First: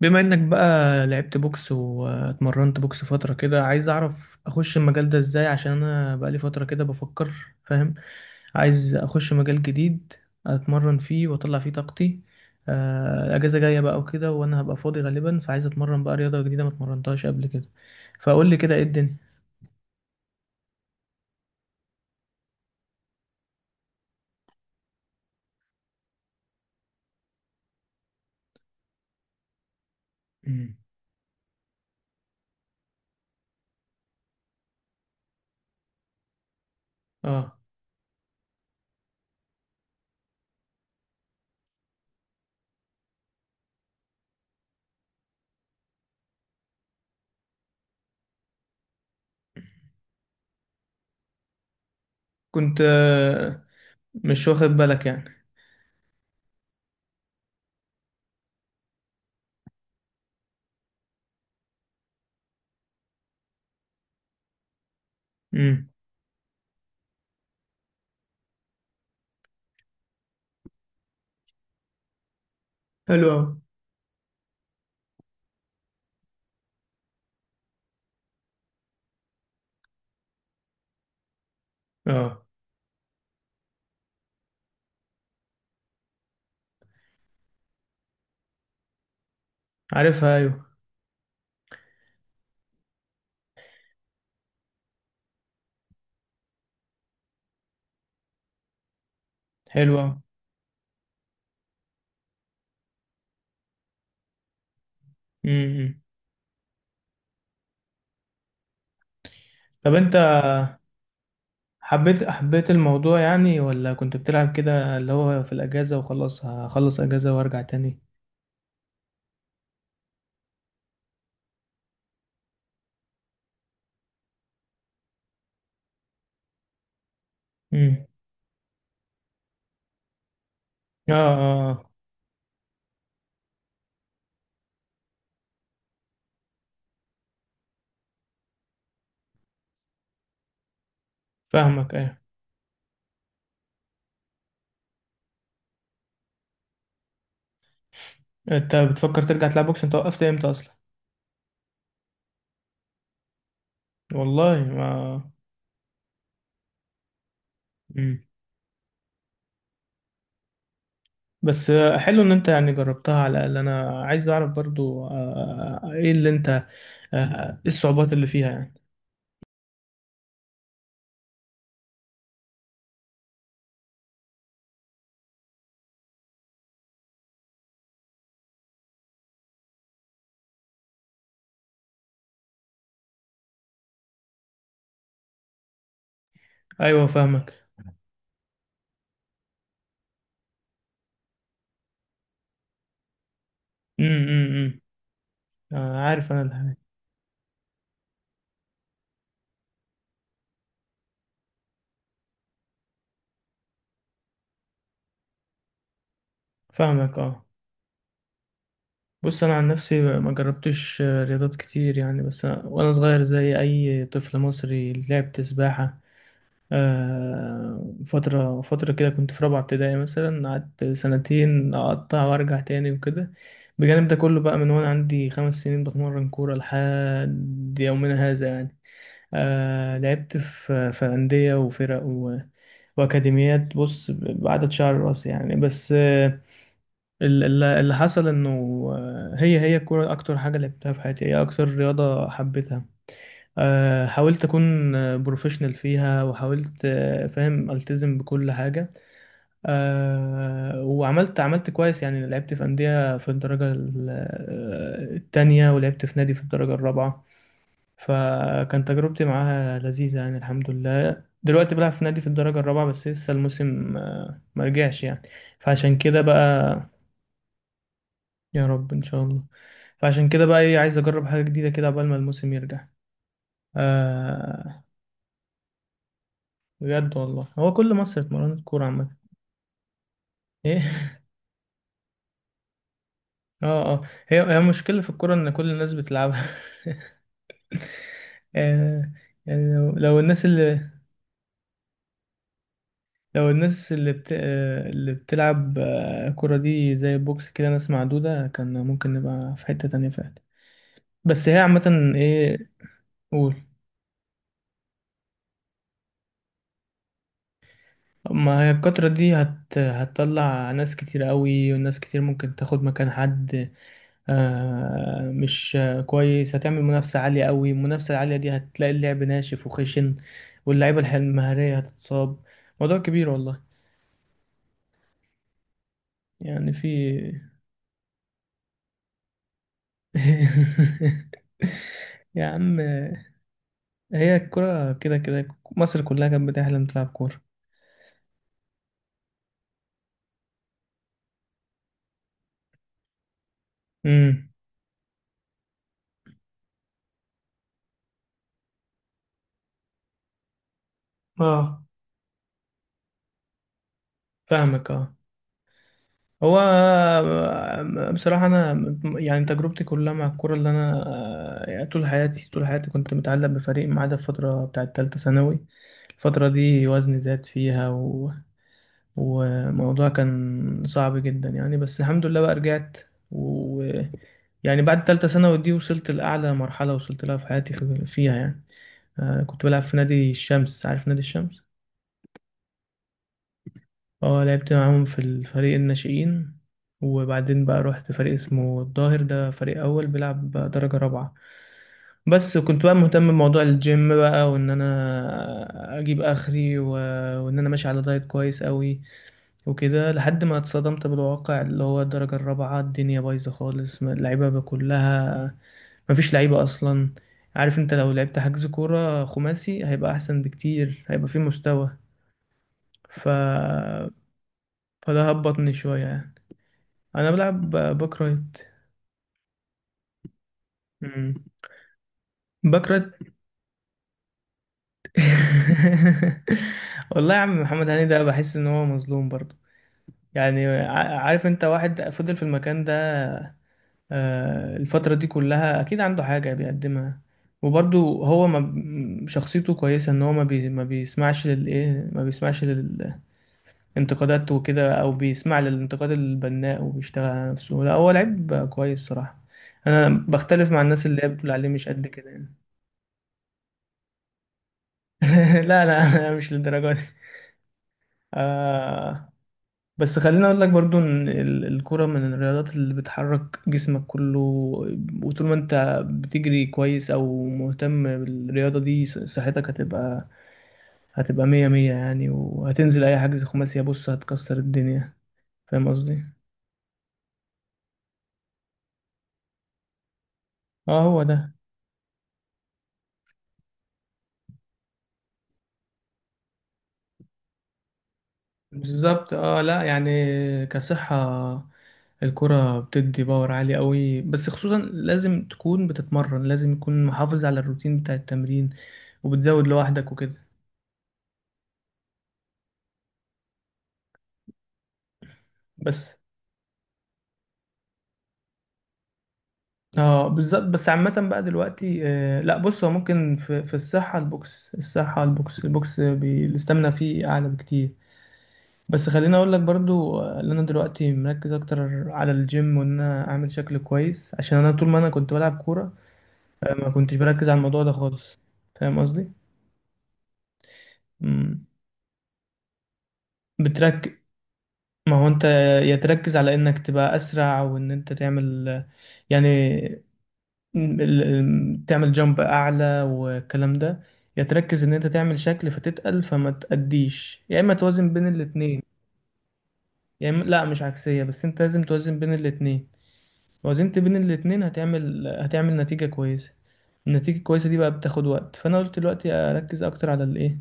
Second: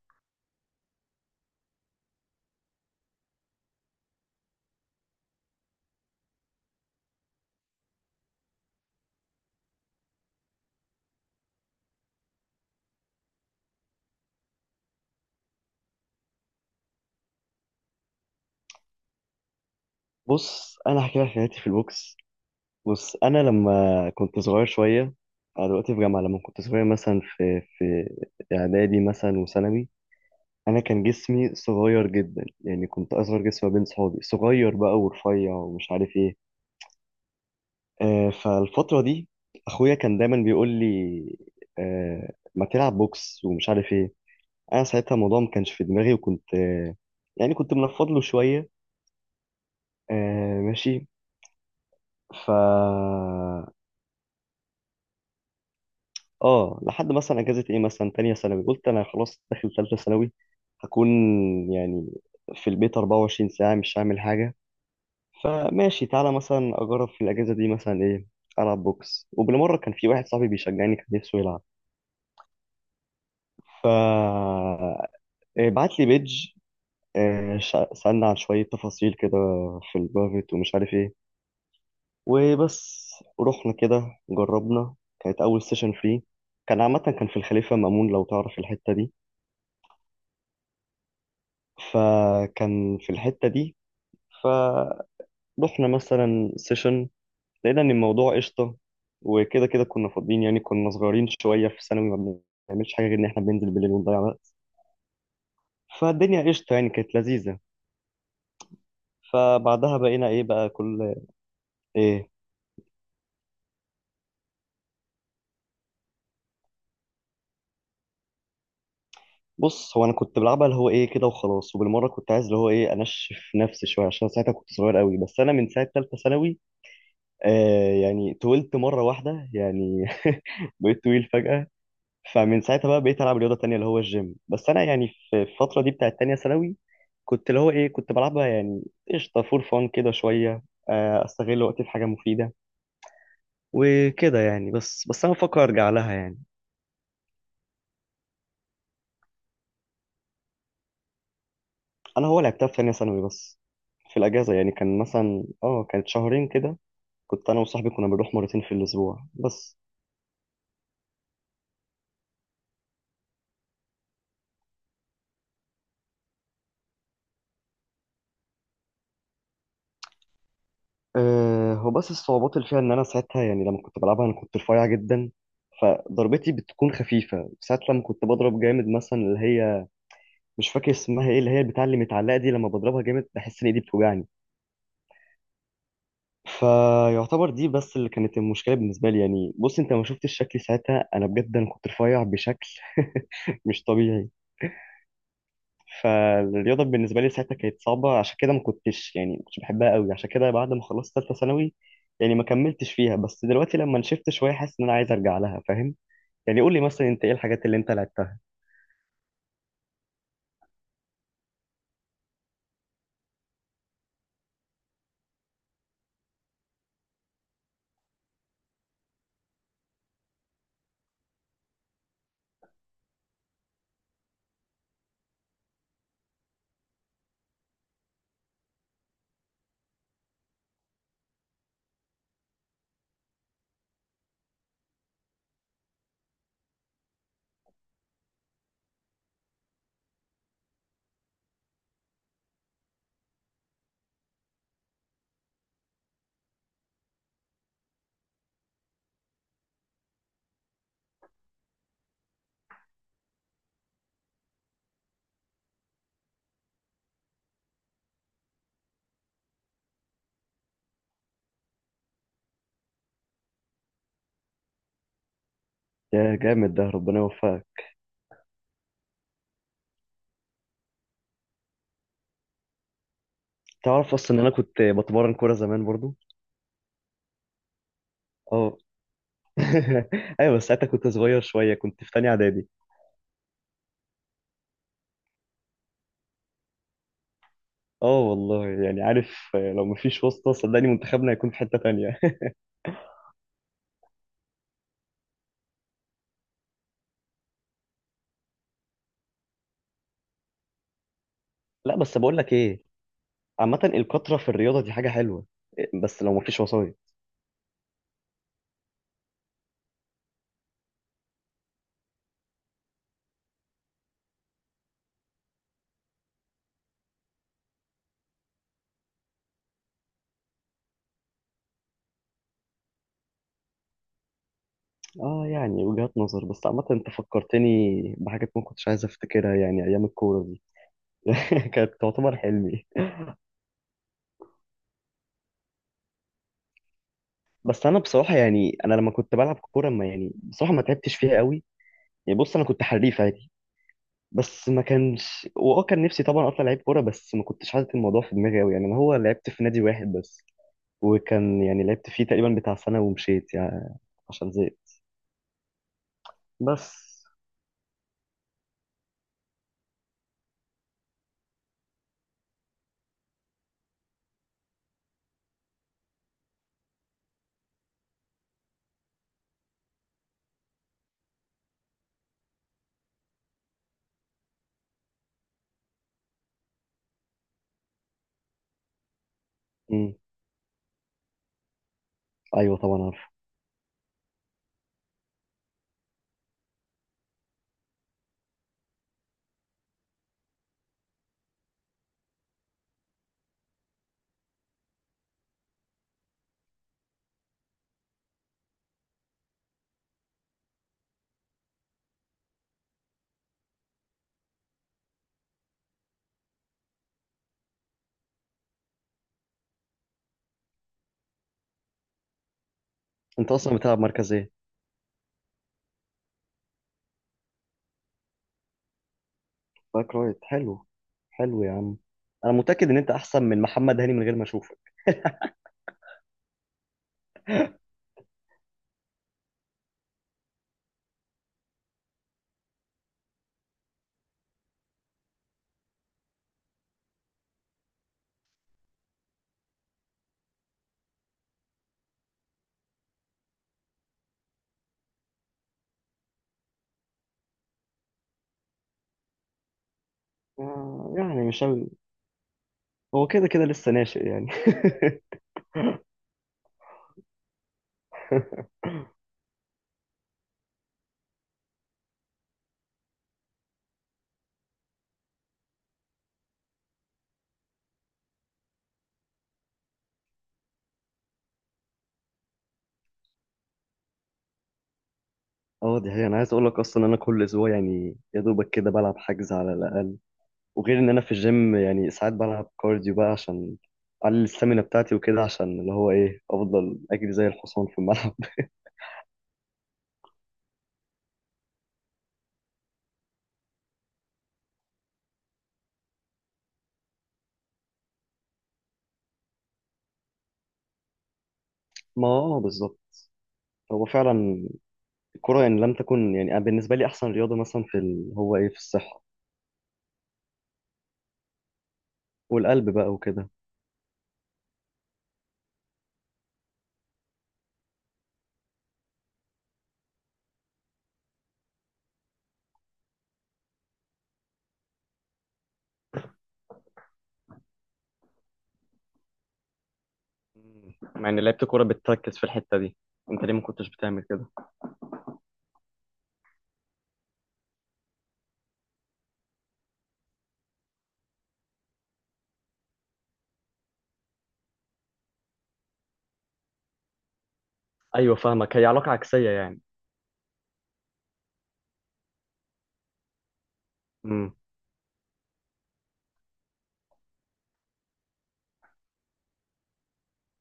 بما انك بقى لعبت بوكس واتمرنت بوكس فترة كده، عايز اعرف اخش المجال ده ازاي، عشان انا بقالي فترة كده بفكر. فاهم. عايز اخش مجال جديد اتمرن فيه واطلع فيه طاقتي. الاجازة جاية بقى وكده، وانا هبقى فاضي غالبا، فعايز اتمرن بقى رياضة جديدة ما اتمرنتهاش قبل كده. فقول لي كده ايه الدنيا. بص، انا هحكي لك حياتي في البوكس. بص انا لما كنت صغير شويه، انا دلوقتي في جامعه. لما كنت صغير مثلا في اعدادي مثلا وثانوي، مم. انا كان جسمي صغير جدا. يعني كنت اصغر جسم ما بين صحابي، صغير بقى ورفيع ومش عارف ايه. اه، فالفتره دي اخويا كان دايما بيقول لي، ما تلعب بوكس ومش عارف ايه. انا ساعتها الموضوع ما كانش في دماغي، وكنت يعني كنت منفض له شويه، آه ماشي. ف كنت مش واخد بالك يعني. اه لحد مثلا اجازه ايه، مثلا تانية ثانوي، قلت انا خلاص داخل تالتة ثانوي، هكون يعني في البيت 24 ساعه مش هعمل حاجه. امم فماشي، تعالى مثلا اجرب في الاجازه دي مثلا ايه، العب بوكس. وبالمره كان في واحد صاحبي بيشجعني، كان نفسه يلعب. حلو أوي. ف إيه، بعت لي بيج، إيه، سالنا عن شويه تفاصيل كده في البرايفت ومش عارف ايه، اه، وبس. رحنا كده جربنا، كانت اول سيشن فري، كان عامه كان في الخليفه مامون، لو تعرف الحته دي. عارفها ايوه. فكان في الحتة دي، فروحنا مثلا سيشن، لقينا ان الموضوع قشطة. وكده كده كنا حلوة. فاضيين، يعني كنا صغيرين شوية في ثانوي، ما بنعملش حاجة غير ان احنا بننزل بالليل ونضيع وقت. امم فالدنيا قشطة، يعني كانت لذيذة. طب فبعدها انت بقينا ايه بقى كل حبيت ايه. حبيت الموضوع يعني، ولا كنت بتلعب كده اللي هو في الأجازة، وخلاص هخلص أجازة وأرجع تاني. بص، هو انا كنت بلعبها اللي هو ايه كده وخلاص، وبالمره كنت عايز اللي هو ايه انشف نفسي شويه عشان ساعتها كنت صغير قوي. بس انا من ساعه ثالثه ثانوي، امم. يعني طولت مره واحده يعني بقيت اه طويل فجاه. اه آه. فمن ساعتها بقى بقيت العب رياضه تانية اللي هو الجيم. بس انا يعني في الفتره دي بتاعت تانية ثانوي، كنت اللي هو ايه كنت بلعبها يعني قشطه فور فان كده شويه، آه، استغل وقتي في فاهمك حاجه ايه. مفيده وكده يعني. بس انا بفكر ارجع لها يعني. انت بتفكر ترجع تلعب بوكس؟ انت وقفت امتى اصلا؟ انا هو لعبتها في تانية ثانوي بس، في الاجازه، والله يعني ما. كان مثلا اه كانت شهرين كده. كنت انا وصاحبي كنا امم. بنروح مرتين في الاسبوع بس. بس حلو ان انت يعني جربتها على الأقل. انا عايز اعرف برضو ايه اللي انت ايه الصعوبات اللي فيها يعني. آه، هو بس الصعوبات اللي فيها ان انا ساعتها يعني لما كنت بلعبها انا كنت رفيع جدا، فضربتي بتكون خفيفه. ساعات لما كنت بضرب جامد مثلا اللي هي، مش فاكر اسمها ايه، اللي هي بتاع اللي متعلقه دي، لما بضربها جامد بحس ان ايدي بتوجعني. ايوه فيعتبر فاهمك. دي بس اللي كانت المشكله بالنسبه لي يعني. بص، انت ما شفتش شكلي ساعتها، انا بجد انا كنت رفيع بشكل مش طبيعي. امم. عارف انا الحاجة. فالرياضه بالنسبه لي ساعتها كانت صعبه، عشان كده ما كنتش يعني ما كنتش بحبها قوي. عشان كده بعد ما خلصت ثالثه ثانوي يعني ما كملتش فيها. بس دلوقتي لما نشفت شويه حاسس ان انا عايز ارجع لها، فاهم يعني. قول لي مثلا فاهمك انت ايه اه. الحاجات اللي انت لعبتها. بص انا عن نفسي ما جربتش رياضات كتير يعني، بس أنا وانا صغير زي اي طفل مصري لعبت سباحة. فترة فترة كده، كنت في رابعة ابتدائي مثلا، قعدت سنتين اقطع وارجع تاني وكده. بجانب ده كله بقى، من وانا عندي خمس سنين بتمرن كورة لحد يومنا هذا يعني. لعبت في أندية وفرق وأكاديميات، بص بعدد شعر راسي يعني. بس اللي حصل انه هي الكوره اكتر حاجه لعبتها في حياتي، هي اكتر رياضه حبيتها. حاولت اكون بروفيشنال فيها، وحاولت فاهم، التزم بكل حاجه. وعملت كويس يعني. لعبت في انديه في الدرجه التانية، ولعبت في نادي في الدرجه الرابعه. فكان تجربتي معاها لذيذه يعني، الحمد لله. دلوقتي بلعب في نادي في الدرجه الرابعه، بس لسه الموسم ما رجعش يعني. فعشان كده يا بقى. جامد، ده ربنا يوفقك. يا رب ان شاء الله. فعشان كده بقى ايه، عايز اجرب حاجه جديده كده قبل ما الموسم يرجع. تعرف اصلا ان انا كنت آه. بتمرن كوره زمان برضو؟ بجد والله، هو كل مصر اتمرنت كوره عامه. ايوه، بس ساعتها كنت ايه. صغير شويه، كنت في تانية اعدادي. اه اه. هي مشكله في الكوره ان كل الناس بتلعبها. اه والله، يعني آه عارف، آه، يعني لو لو مفيش الناس واسطه صدقني اللي، منتخبنا هيكون في حته تانية. لو الناس اللي بتلعب كرة دي زي البوكس كده ناس معدودة، كان ممكن نبقى في حتة تانية فعلا. بس هي لا، عامة بس بقول لك ايه. ايه، قول. عامه الكتره في الرياضه دي حاجه حلوه، بس لو مفيش وسايط. ما هي الكترة دي هتطلع ناس كتير قوي، وناس كتير ممكن تاخد مكان حد. مش كويس، هتعمل منافسة عالية قوي. المنافسة العالية دي هتلاقي اللعب ناشف وخشن، واللعيبة المهارية هتتصاب. موضوع كبير والله. اه، يعني وجهات نظر. بس يعني عامه انت في. فكرتني بحاجات ما كنتش عايز افتكرها، يعني ايام الكوره دي كانت تعتبر يا عم، حلمي. هي الكرة كده كده مصر كلها كانت بتحلم تلعب كورة. بس انا بصراحه، يعني انا لما كنت بلعب كوره ما يعني بصراحه ما تعبتش فيها قوي. يعني بص، انا كنت حريف عادي امم. بس ما كانش، واه كان نفسي طبعا اطلع لعيب كوره، بس ما كنتش حاطط الموضوع في دماغي قوي يعني. انا هو لعبت في نادي واحد بس، وكان اه يعني لعبت فيه تقريبا بتاع سنه ومشيت يعني، عشان فاهمك زهقت. اه. هو بس. بصراحة أنا يعني تجربتي كلها مع الكورة اللي أنا يعني طول حياتي طول حياتي كنت متعلق بفريق، ما عدا الفترة بتاعة تالتة ثانوي. الفترة دي وزني زاد فيها، و... وموضوع كان صعب جدا يعني، بس الحمد لله بقى رجعت. و يعني بعد تالتة ثانوي دي وصلت لأعلى مرحلة وصلت لها في حياتي فيها يعني. كنت بلعب في امم. نادي الشمس، عارف نادي الشمس؟ ايوه طبعا عارف. اه لعبت معاهم في الفريق الناشئين، وبعدين بقى رحت فريق اسمه الظاهر، ده فريق أول بيلعب بقى درجة رابعة. بس كنت بقى مهتم بموضوع الجيم بقى، وإن أنا أجيب آخري، و... وإن أنا ماشي على دايت كويس قوي وكده، لحد ما اتصدمت بالواقع، اللي هو الدرجة الرابعة الدنيا بايظة خالص، اللعيبة بقى كلها مفيش لعيبة أصلا. عارف انت لو لعبت حجز كورة خماسي هيبقى أحسن بكتير، هيبقى فيه مستوى. ف... انت اصلا بتلعب مركز ايه؟ فده هبطني شوية يعني. أنا بلعب باك رايت. باك رايت، حلو. مم. حلو يا عم، انا باك متاكد ان انت رايت. احسن من محمد هاني من غير ما اشوفك. والله يا عم محمد هاني ده بحس إن هو مظلوم برضه، يعني عارف أنت واحد فضل في المكان ده الفترة دي كلها أكيد عنده حاجة بيقدمها، وبرضه هو ما ب- شخصيته كويسة، إن هو ما بيسمعش ما بيسمعش لل انتقادات وكده، او بيسمع للانتقاد البناء وبيشتغل على نفسه. لا هو لعيب كويس صراحة، انا بختلف مع الناس آه، اللي هي يعني بتقول مش عليه مش قوي، قد كده يعني. هو كده كده لسه ناشئ يعني لا لا، أنا مش للدرجة دي. آه. بس خليني اقول لك برضو ان الكرة من الرياضات اللي بتحرك جسمك كله، وطول ما انت بتجري كويس او مهتم بالرياضة دي صحتك هتبقى مية مية يعني، وهتنزل اي حجز خماسي بص هتكسر الدنيا. فاهم اه، دي قصدي. حقيقة. انا عايز اقول لك اصلا، انا كل اسبوع يعني يا دوبك كده بلعب حجز على الاقل. وغير اه ان انا هو في ده. الجيم، يعني ساعات بلعب كارديو بقى عشان اقلل السtamina بتاعتي وكده، عشان اللي هو ايه افضل اجري زي الحصان في الملعب بالظبط اه. لا يعني كصحة الكرة بتدي باور عالي قوي، بس خصوصا لازم تكون بتتمرن، لازم يكون محافظ على الروتين بتاع التمرين وبتزود لوحدك وكده. ما اه بالظبط، هو فعلا الكرة يعني لم بس تكن، يعني أنا بالنسبة لي احسن رياضة مثلا في ال... هو ايه في الصحة اه، بالظبط. بس عامة بقى دلوقتي، لا بص، هو والقلب بقى ممكن وكده. في الصحة البوكس، الصحة البوكس، البوكس الاستامينا فيه أعلى بكتير. بس خليني أقول لك برضو إن أنا دلوقتي مركز أكتر على الجيم، وإن أنا أعمل شكل كويس عشان أنا طول ما أنا كنت بلعب كورة ما كنتش بركز على الموضوع ده خالص. فاهم قصدي. مع ان لعيبه مم. الكوره بتركز في الحته دي، انت ليه ما كنتش بترك. بتعمل كده؟ ما هو انت، يا تركز على انك تبقى اسرع وان انت تعمل يعني، تعمل جامب اعلى والكلام ده، يا تركز ان انت تعمل شكل فتتقل فما تأديش، يا اما توازن بين ايوه فاهمك، الاتنين. هي علاقه عكسيه يعني. يا اما لا، مش عكسية، بس انت لازم توازن بين الاتنين. وزنت بين امم. الاتنين هتعمل نتيجة كويسة. النتيجة الكويسة دي بقى بتاخد وقت، فانا قلت دلوقتي اركز اكتر على الايه،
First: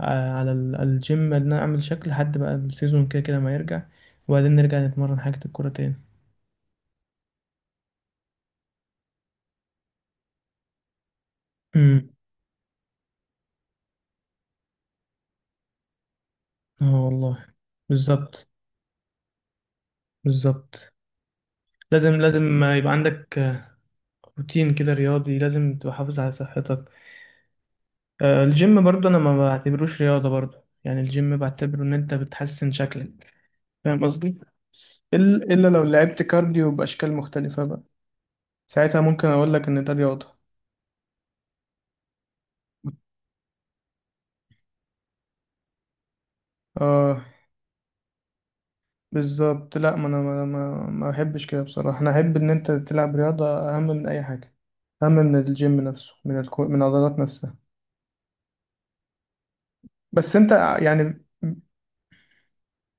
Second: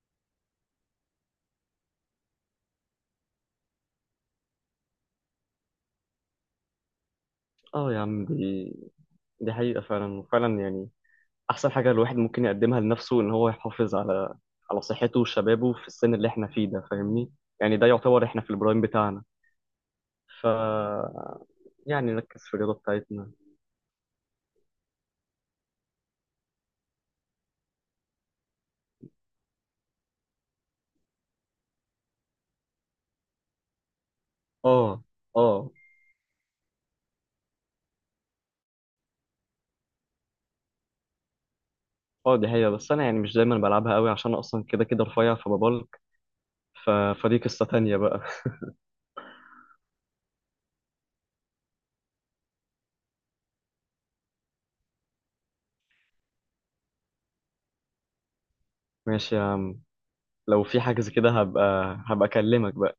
على الجيم ان انا اعمل شكل، لحد بقى السيزون كده كده ما يرجع، وبعدين نرجع نتمرن حاجة الكورة تاني. اه يا عم، دي حقيقه فعلا، وفعلا يعني احسن حاجه امم الواحد ممكن يقدمها لنفسه ان هو يحافظ على على صحته وشبابه في السن اللي احنا فيه ده، اه فاهمني؟ والله. يعني ده يعتبر احنا بالظبط في البرايم بتاعنا. ف بالظبط. لازم يعني نركز في لازم الرياضه يبقى بتاعتنا. عندك روتين كده رياضي، لازم تبقى حافظ على صحتك. الجيم برضو انا ما بعتبروش رياضة برضو، يعني الجيم بعتبره ان انت بتحسن شكلك. فاهم قصدي. اه، إل- الا اه، لو لعبت كارديو باشكال مختلفة بقى، ساعتها ممكن اقول لك ان ده رياضة. اه، دي هي. بس انا يعني مش دايما بلعبها قوي عشان أنا اصلا كده كده رفيع فببلك. ف... اه فدي قصه تانية بقى. بالظبط. لا ما انا ما احبش كده بصراحه، انا احب ان انت تلعب رياضه اهم من اي حاجه، اهم من الجيم نفسه، من العضلات نفسها. ماشي يا عم، بس انت لو في حاجه زي يعني كده هبقى اكلمك بقى.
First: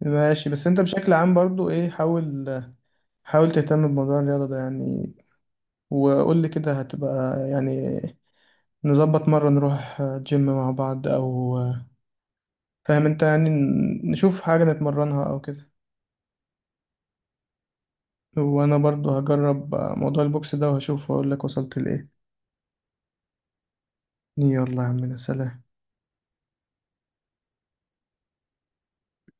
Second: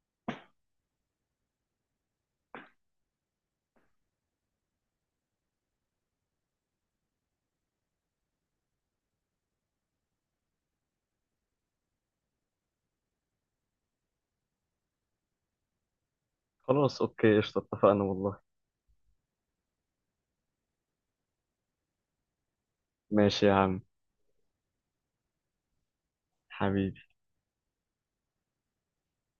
ماشي. بس انت بشكل عام برضو ايه، حاول تهتم بموضوع الرياضه ده يعني، وقول لي كده هتبقى يعني، نظبط مره نروح جيم مع بعض، او فاهم انت يعني نشوف حاجه نتمرنها او كده. خلاص، اوكي، قشطه اتفقنا والله. وانا برضو هجرب موضوع البوكس ده، وهشوف واقول لك وصلت لايه. ماشي يا عم، يلا يا عم سلام. حبيبي.